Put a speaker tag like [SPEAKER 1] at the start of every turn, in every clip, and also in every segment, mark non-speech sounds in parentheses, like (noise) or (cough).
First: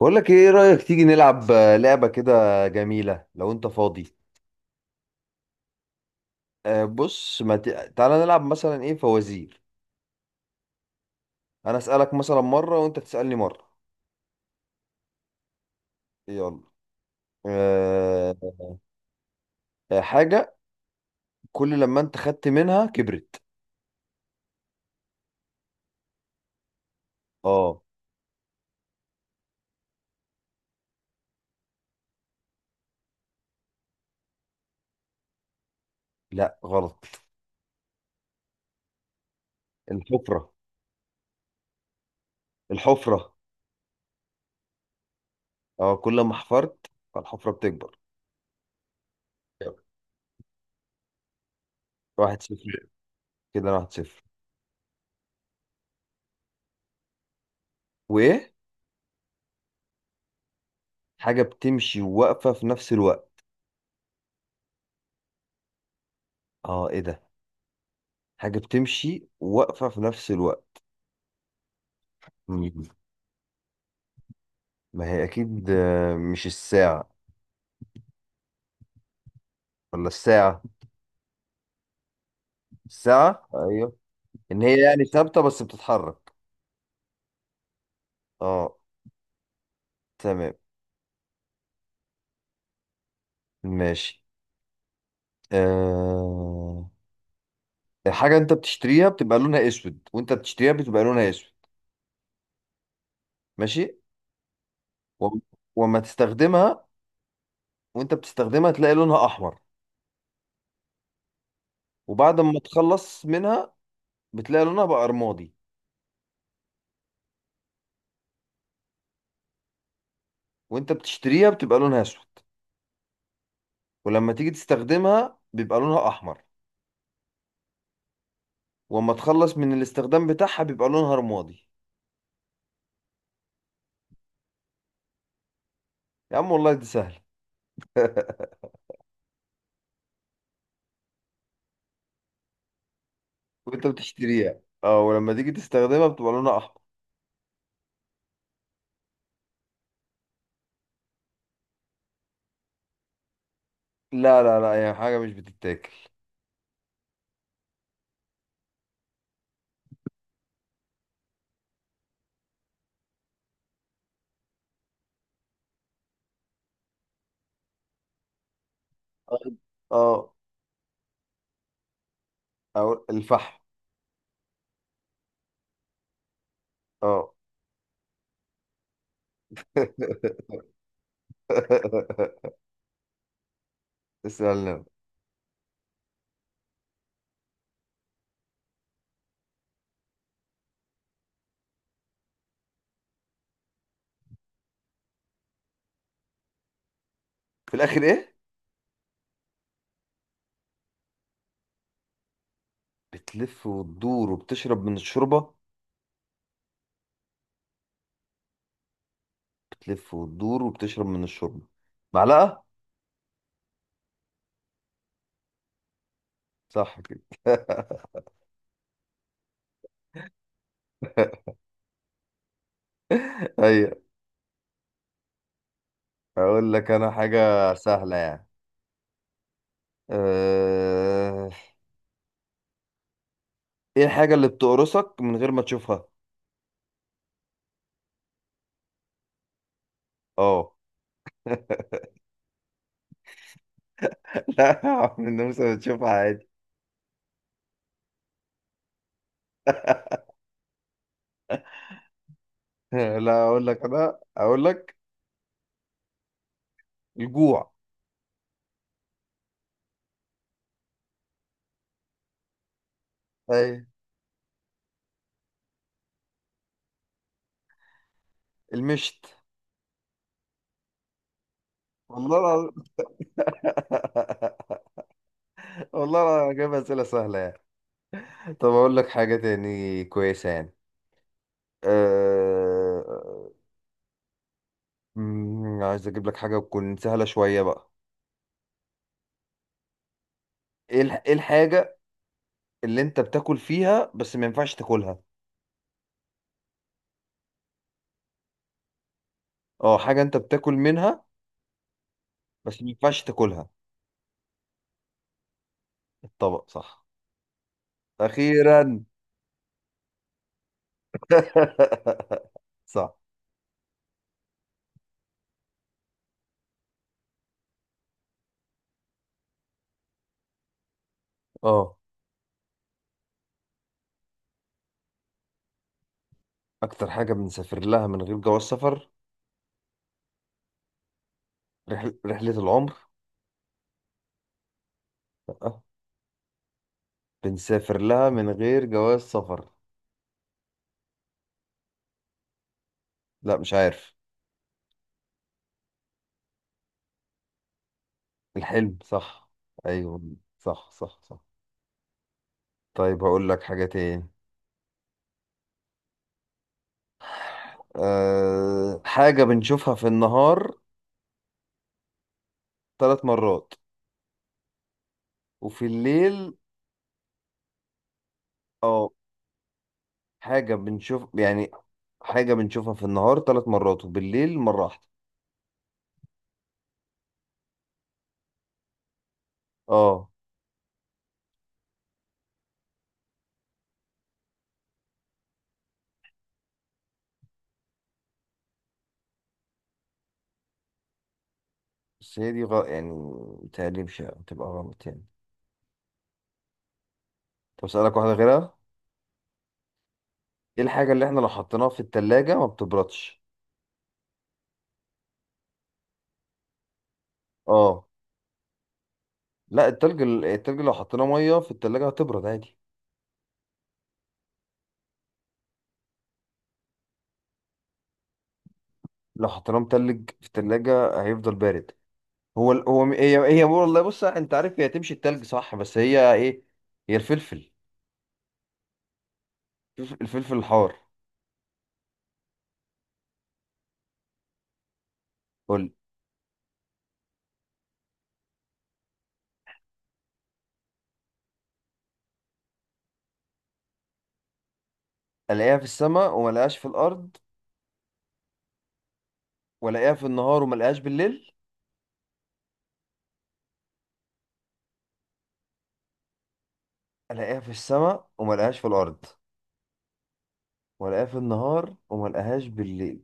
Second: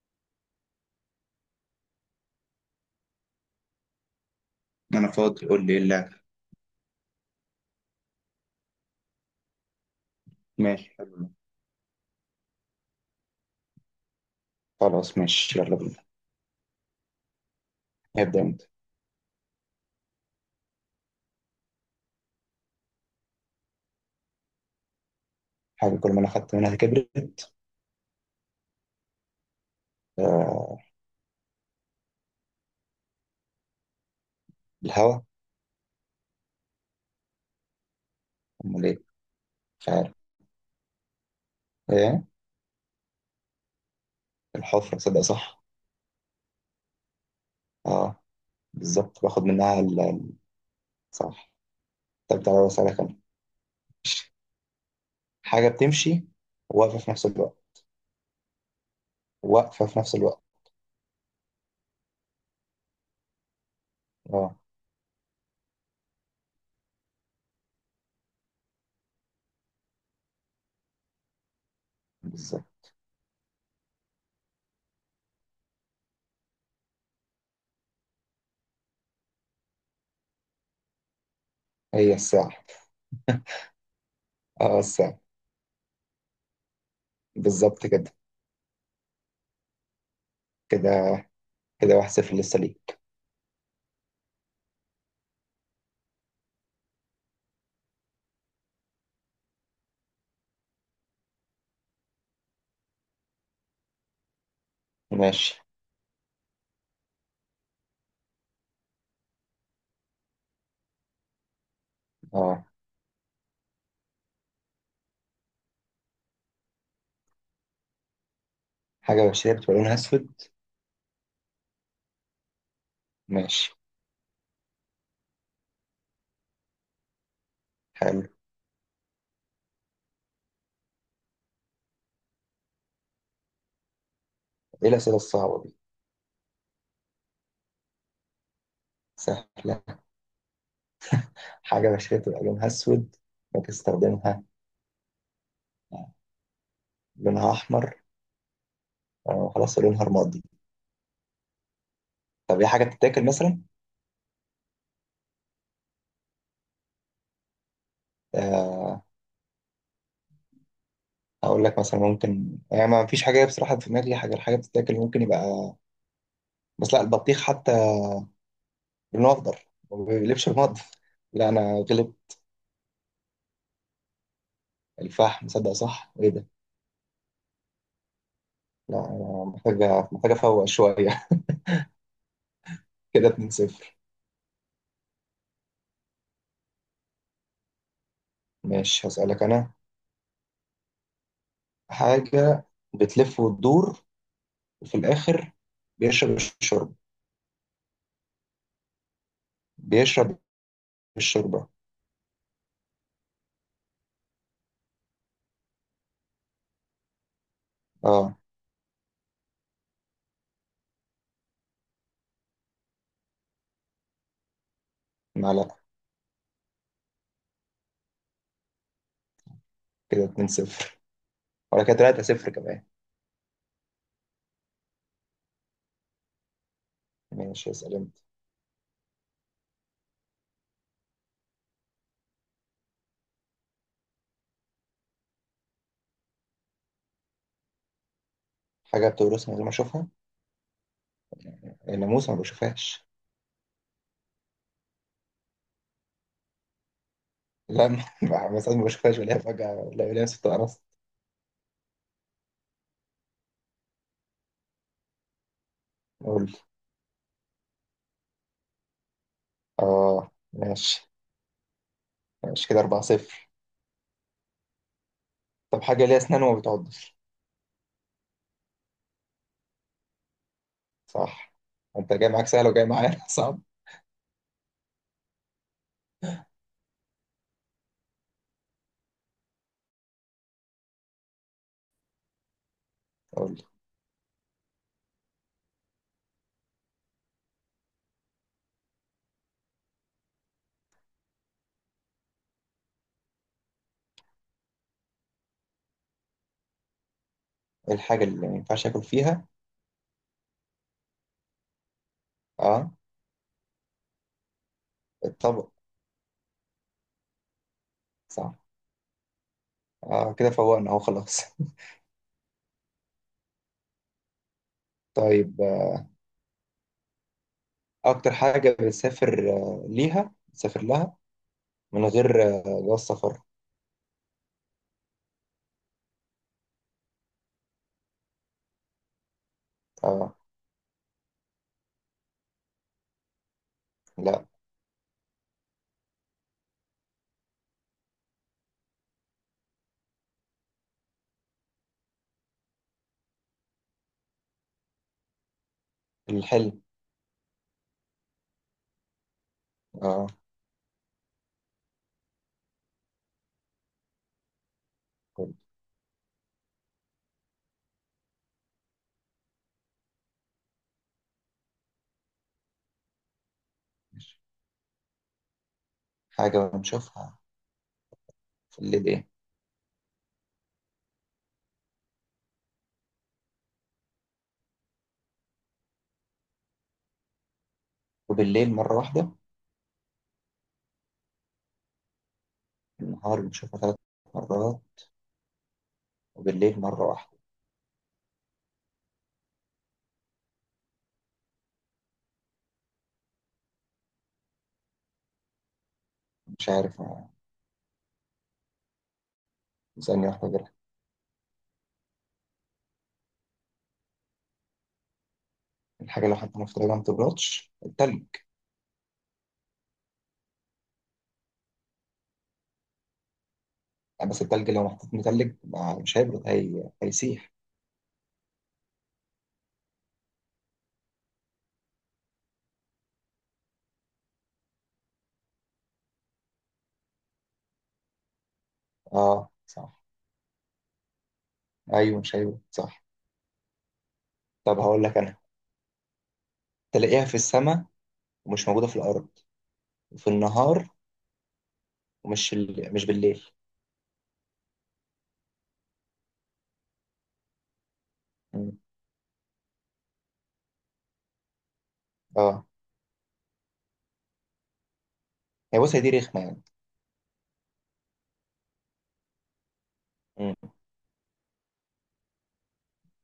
[SPEAKER 1] بقول لك ايه رأيك تيجي نلعب لعبة كده جميلة لو انت فاضي.
[SPEAKER 2] انا فاضي، قول لي ايه اللعبه؟
[SPEAKER 1] بص ما تعالى نلعب مثلا ايه فوازير؟
[SPEAKER 2] ماشي، حلو ده.
[SPEAKER 1] انا اسألك مثلا مرة وانت تسألني مرة.
[SPEAKER 2] خلاص ماشي، يلا بينا.
[SPEAKER 1] يلا.
[SPEAKER 2] هبدأ انت.
[SPEAKER 1] أه... حاجة، كل لما انت خدت منها كبرت.
[SPEAKER 2] حاجه كل ما انا خدت منها كبرت.
[SPEAKER 1] اه.
[SPEAKER 2] آه، الهوا.
[SPEAKER 1] لا غلط.
[SPEAKER 2] امال ايه؟ مش عارف.
[SPEAKER 1] الحفرة.
[SPEAKER 2] ايه؟
[SPEAKER 1] الحفرة.
[SPEAKER 2] الحفره، صدق صح.
[SPEAKER 1] اه، كل ما حفرت فالحفرة بتكبر.
[SPEAKER 2] اه بالظبط، باخد
[SPEAKER 1] يلا.
[SPEAKER 2] منها صح.
[SPEAKER 1] واحد
[SPEAKER 2] طب تعالى
[SPEAKER 1] صفر
[SPEAKER 2] اسالك انا.
[SPEAKER 1] كده أنا 1-0.
[SPEAKER 2] حاجه بتمشي واقفه في نفس الوقت،
[SPEAKER 1] وايه؟
[SPEAKER 2] واقفه في نفس الوقت.
[SPEAKER 1] حاجة بتمشي وواقفة في نفس الوقت.
[SPEAKER 2] اه
[SPEAKER 1] اه ايه ده؟ حاجة بتمشي وواقفة في نفس الوقت. مم.
[SPEAKER 2] بالظبط.
[SPEAKER 1] ما هي اكيد مش الساعة، ولا الساعة.
[SPEAKER 2] هي الساعه.
[SPEAKER 1] الساعة، ايوه. ان
[SPEAKER 2] اه
[SPEAKER 1] هي يعني
[SPEAKER 2] الساعه،
[SPEAKER 1] ثابتة بس بتتحرك.
[SPEAKER 2] بالظبط كده.
[SPEAKER 1] اه. تمام.
[SPEAKER 2] كده كده 1-0 لسه ليك.
[SPEAKER 1] ماشي. أه... الحاجة انت بتشتريها بتبقى لونها اسود، وانت بتشتريها بتبقى لونها اسود. ماشي. و...
[SPEAKER 2] ماشي.
[SPEAKER 1] وما تستخدمها، وانت بتستخدمها تلاقي لونها احمر، وبعد ما
[SPEAKER 2] اه
[SPEAKER 1] تخلص منها بتلاقي لونها بقى رمادي.
[SPEAKER 2] حاجه بشريه بتبقى لونها اسود.
[SPEAKER 1] وانت بتشتريها بتبقى لونها اسود،
[SPEAKER 2] ماشي،
[SPEAKER 1] ولما تيجي تستخدمها بيبقى لونها احمر،
[SPEAKER 2] حلو.
[SPEAKER 1] وما تخلص من الاستخدام بتاعها بيبقى لونها رمادي.
[SPEAKER 2] ايه الاسئله الصعبه دي؟
[SPEAKER 1] يا عم والله دي سهلة. (laughs)
[SPEAKER 2] سهلة. حاجة بشرتها لونها أسود،
[SPEAKER 1] وانت
[SPEAKER 2] بتستخدمها
[SPEAKER 1] بتشتريها، اه، ولما تيجي تستخدمها بتبقى لونها احمر.
[SPEAKER 2] لونها أحمر، خلاص لونها رمادي. طب هي حاجة بتتاكل مثلا؟
[SPEAKER 1] لا لا لا، هي حاجة مش بتتاكل.
[SPEAKER 2] آه، أقول لك مثلا، ممكن يعني ما فيش حاجة، بصراحة في دماغي حاجة، الحاجة بتتاكل ممكن يبقى. بس لا، البطيخ حتى لونه أخضر ما
[SPEAKER 1] اه.
[SPEAKER 2] بيقلبش رمادي. (laughs) لا أنا غلب.
[SPEAKER 1] او الفحم.
[SPEAKER 2] الفحم، صدق صح، إيه ده؟
[SPEAKER 1] اه.
[SPEAKER 2] لا أنا محتاجة أفوق شوية.
[SPEAKER 1] (laughs)
[SPEAKER 2] (laughs) كده 2-0.
[SPEAKER 1] اسألنا.
[SPEAKER 2] ماشي، هسألك أنا. حاجة بتلف وتدور، وفي الآخر بيشرب الشرب
[SPEAKER 1] في الاخر ايه؟
[SPEAKER 2] بيشرب الشوربة.
[SPEAKER 1] بتلف وتدور وبتشرب من الشوربة.
[SPEAKER 2] اه
[SPEAKER 1] بتلف وتدور وبتشرب من الشوربة. معلقة.
[SPEAKER 2] معلقة.
[SPEAKER 1] صح كده. (laughs)
[SPEAKER 2] كده 2-0 ولا كده 3-0 كمان.
[SPEAKER 1] ايوه. اقول لك انا حاجة
[SPEAKER 2] ماشي اسأل انت.
[SPEAKER 1] سهلة يعني. أه... ايه الحاجة اللي بتقرصك من غير ما تشوفها؟
[SPEAKER 2] حاجة بتورثها من غير ما اشوفها.
[SPEAKER 1] اه.
[SPEAKER 2] الناموس ما بشوفهاش.
[SPEAKER 1] لا (laughs) عمرو النمسا بتشوفها عادي.
[SPEAKER 2] لا ما (laughs) ساعات ما بشوفهاش، ولا فجأة لا، ولا ست قرصت.
[SPEAKER 1] (laughs) لا اقول لك انا، اقول لك.
[SPEAKER 2] قول لي.
[SPEAKER 1] الجوع.
[SPEAKER 2] اه ماشي. ماشي كده 4-0.
[SPEAKER 1] اي.
[SPEAKER 2] طب حاجة ليها اسنان وما بتعضش؟
[SPEAKER 1] المشت.
[SPEAKER 2] صح. انت جاي
[SPEAKER 1] والله
[SPEAKER 2] معاك سهل
[SPEAKER 1] العظيم.
[SPEAKER 2] وجاي معايا (laughs) صعب.
[SPEAKER 1] (laughs) والله العظيم انا جايب اسئله سهله يعني. طب اقول لك حاجه تاني كويسه يعني. أه...
[SPEAKER 2] قول لي
[SPEAKER 1] عايز اجيب لك حاجه تكون سهله شويه بقى. إيه الحاجه اللي انت بتاكل فيها بس ما ينفعش تاكلها؟
[SPEAKER 2] ايه الحاجة اللي ما ينفعش اكل فيها.
[SPEAKER 1] اه، حاجه انت بتاكل منها بس ما
[SPEAKER 2] اه
[SPEAKER 1] ينفعش تاكلها.
[SPEAKER 2] الطبق،
[SPEAKER 1] الطبق صح.
[SPEAKER 2] صح.
[SPEAKER 1] اخيرا.
[SPEAKER 2] اه كده فوقنا اهو خلاص. (laughs)
[SPEAKER 1] (laughs) صح.
[SPEAKER 2] طيب، آه، اكتر حاجة بتسافر آه، ليها بتسافر لها
[SPEAKER 1] اه.
[SPEAKER 2] من غير جو السفر.
[SPEAKER 1] اكتر حاجه بنسافر لها من غير جواز سفر.
[SPEAKER 2] آه
[SPEAKER 1] رحله العمر.
[SPEAKER 2] لا،
[SPEAKER 1] لا. بنسافر لها من غير جواز سفر. لا مش عارف.
[SPEAKER 2] الحلم.
[SPEAKER 1] الحلم صح. ايوه.
[SPEAKER 2] آه.
[SPEAKER 1] صح صح صح. طيب هقول لك حاجه تاني.
[SPEAKER 2] طيب.
[SPEAKER 1] حاجه بنشوفها في النهار 3 مرات
[SPEAKER 2] ماشي.
[SPEAKER 1] وفي الليل.
[SPEAKER 2] حاجة بنشوفها في الليل
[SPEAKER 1] اه.
[SPEAKER 2] إيه؟
[SPEAKER 1] حاجه بنشوف يعني. حاجه بنشوفها في النهار ثلاث مرات وبالليل مره واحده.
[SPEAKER 2] وبالليل مرة واحدة.
[SPEAKER 1] اه.
[SPEAKER 2] النهار بنشوفها 3 مرات وبالليل مرة واحدة.
[SPEAKER 1] بس هي دي يعني متهيألي مش هتبقى غلط يعني.
[SPEAKER 2] مش عارف
[SPEAKER 1] طب اسالك واحده غيرها.
[SPEAKER 2] ثانية واحدة غيرها.
[SPEAKER 1] ايه الحاجة اللي احنا لو حطيناها في التلاجة ما بتبردش؟
[SPEAKER 2] الحاجة لو حطيناها في التلاجة ما بتبردش
[SPEAKER 1] اه.
[SPEAKER 2] التلج.
[SPEAKER 1] لا، التلج التلج لو حطيناه مية في التلاجة هتبرد عادي.
[SPEAKER 2] بس التلج لو محطوط متلج، مش هيبرد هيسيح.
[SPEAKER 1] لو حطيناه متلج في التلاجة هيفضل بارد. هي هي والله، بص انت عارف، هي تمشي التلج صح، بس هي ايه؟ هي
[SPEAKER 2] اه صح.
[SPEAKER 1] الفلفل الحار.
[SPEAKER 2] أيوه مش هيبرد، صح. طب هقول لك أنا.
[SPEAKER 1] قول.
[SPEAKER 2] تلاقيها في السماء ومش موجودة في الأرض، وفي النهار ومش ال... مش بالليل.
[SPEAKER 1] الاقيها في السماء وما الاقيهاش في الارض،
[SPEAKER 2] مم.
[SPEAKER 1] والاقيها في النهار وما الاقيهاش بالليل.
[SPEAKER 2] اه هي بص، هي دي رخمة يعني.
[SPEAKER 1] الاقيها في السماء وما الاقيهاش في الارض،
[SPEAKER 2] مم.
[SPEAKER 1] والاقيها في النهار وما الاقيهاش بالليل.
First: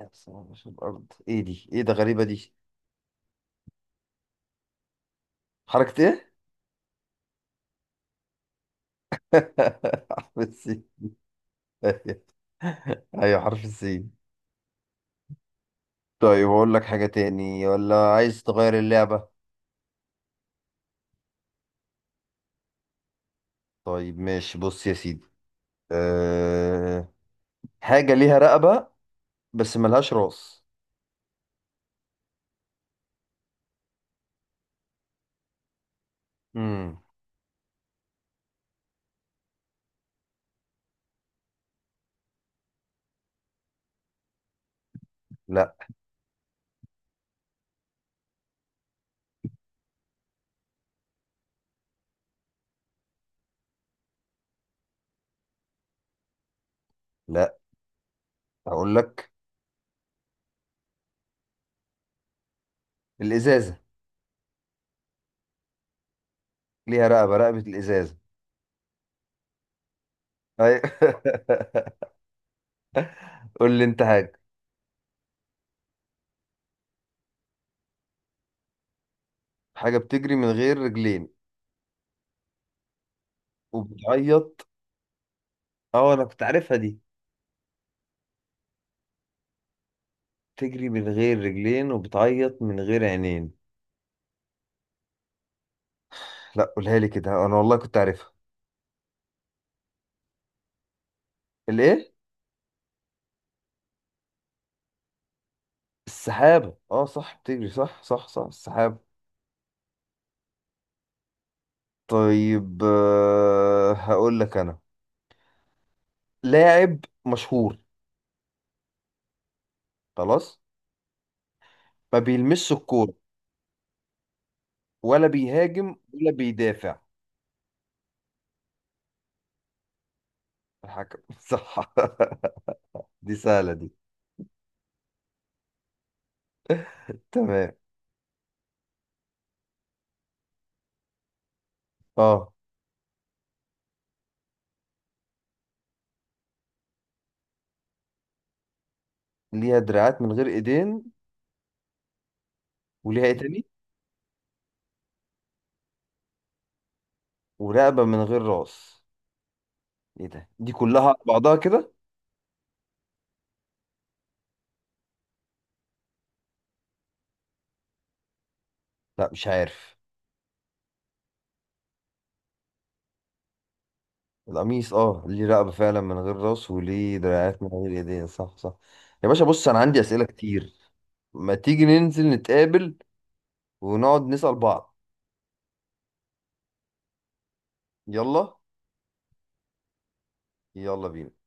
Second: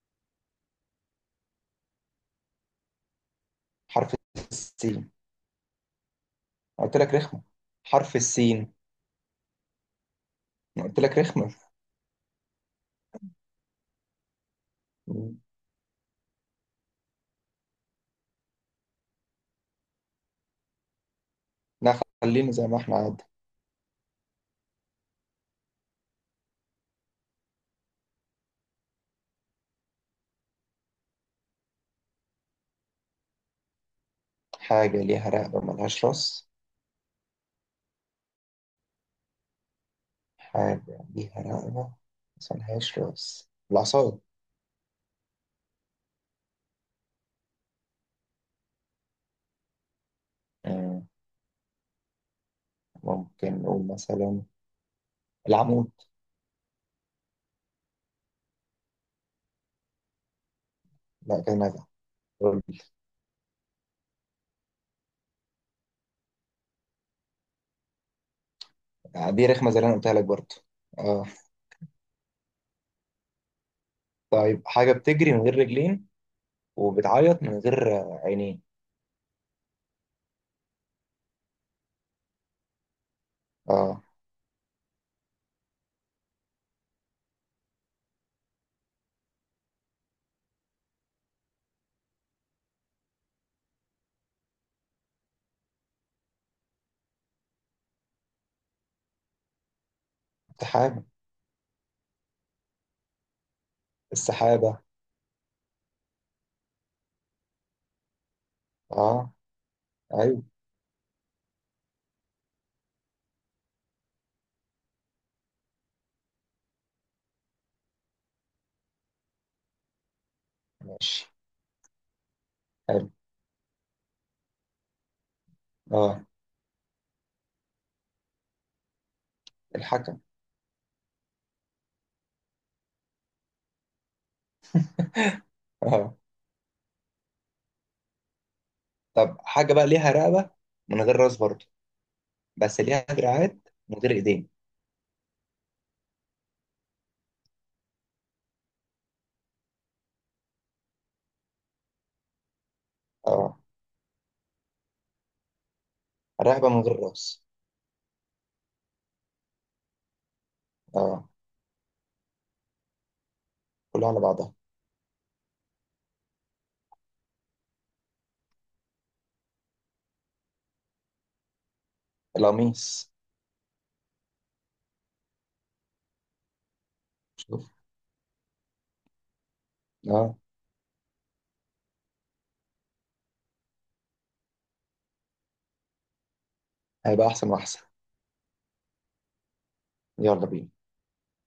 [SPEAKER 1] يا سلام، مش الارض، ايه دي، ايه ده، غريبة دي.
[SPEAKER 2] حرف السين.
[SPEAKER 1] حركة ايه؟
[SPEAKER 2] قلت لك رخمة حرف السين.
[SPEAKER 1] (laughs) حرف السين.
[SPEAKER 2] قلت لك رخمة.
[SPEAKER 1] ايوه، حرف السين.
[SPEAKER 2] مم.
[SPEAKER 1] طيب اقول لك حاجة تاني ولا عايز تغير اللعبة؟
[SPEAKER 2] لا، خلينا زي ما احنا عاد.
[SPEAKER 1] طيب ماشي، بص يا سيدي. أه... حاجة ليها رقبة بس ملهاش راس.
[SPEAKER 2] حاجة ليها رقبة ملهاش راس.
[SPEAKER 1] امم
[SPEAKER 2] حاجة ليها رقبة بس ملهاش راس، العصاية.
[SPEAKER 1] لا
[SPEAKER 2] مم. ممكن نقول مثلا العمود.
[SPEAKER 1] لا، اقول لك.
[SPEAKER 2] لا كده نجا. قول لي.
[SPEAKER 1] الازازة. ليها رقبة، رقبة الازازة.
[SPEAKER 2] دي رخمة زي اللي أنا قلتها لك برضه.
[SPEAKER 1] ايوه.
[SPEAKER 2] اه.
[SPEAKER 1] (laughs) قول لي انت حاجة.
[SPEAKER 2] طيب حاجة بتجري من غير رجلين وبتعيط من غير عينين.
[SPEAKER 1] حاجة بتجري من غير رجلين
[SPEAKER 2] اه
[SPEAKER 1] وبتعيط. اه انا كنت عارفها دي. تجري من غير رجلين وبتعيط من غير عينين. لا قولها لي كده، انا والله كنت عارفها.
[SPEAKER 2] سحابة.
[SPEAKER 1] الايه؟
[SPEAKER 2] السحابة.
[SPEAKER 1] السحابة. اه صح، بتجري، صح صح صح، السحابة.
[SPEAKER 2] اه، ايوه.
[SPEAKER 1] طيب هقول لك انا. لاعب مشهور خلاص،
[SPEAKER 2] ماشي،
[SPEAKER 1] ما بيلمسش
[SPEAKER 2] حلو.
[SPEAKER 1] الكورة ولا بيهاجم
[SPEAKER 2] اه
[SPEAKER 1] ولا بيدافع.
[SPEAKER 2] الحاجة.
[SPEAKER 1] الحكم. (laughs) صح. دي سهلة دي.
[SPEAKER 2] اه
[SPEAKER 1] تمام.
[SPEAKER 2] طب حاجة بقى ليها رقبة من غير راس برضه،
[SPEAKER 1] اه.
[SPEAKER 2] بس ليها دراعات من غير ايدين.
[SPEAKER 1] ليها دراعات من غير ايدين. وليها ايه
[SPEAKER 2] اه
[SPEAKER 1] تاني؟
[SPEAKER 2] رقبة من غير راس.
[SPEAKER 1] ورقبة من غير راس. ايه ده، دي كلها على
[SPEAKER 2] اه
[SPEAKER 1] بعضها كده.
[SPEAKER 2] كلها على بعضها.
[SPEAKER 1] لا مش عارف.
[SPEAKER 2] القميص.
[SPEAKER 1] القميص. اه ليه رقبة فعلا من غير راس، وليه دراعات من
[SPEAKER 2] شوف.
[SPEAKER 1] غير ايدين، صح صح. يا باشا، بص انا عندي اسئلة
[SPEAKER 2] اه.
[SPEAKER 1] كتير. ما تيجي ننزل نتقابل ونقعد نسأل بعض.
[SPEAKER 2] هيبقى احسن واحسن.
[SPEAKER 1] يلا.
[SPEAKER 2] يلا بينا.
[SPEAKER 1] يلا بينا.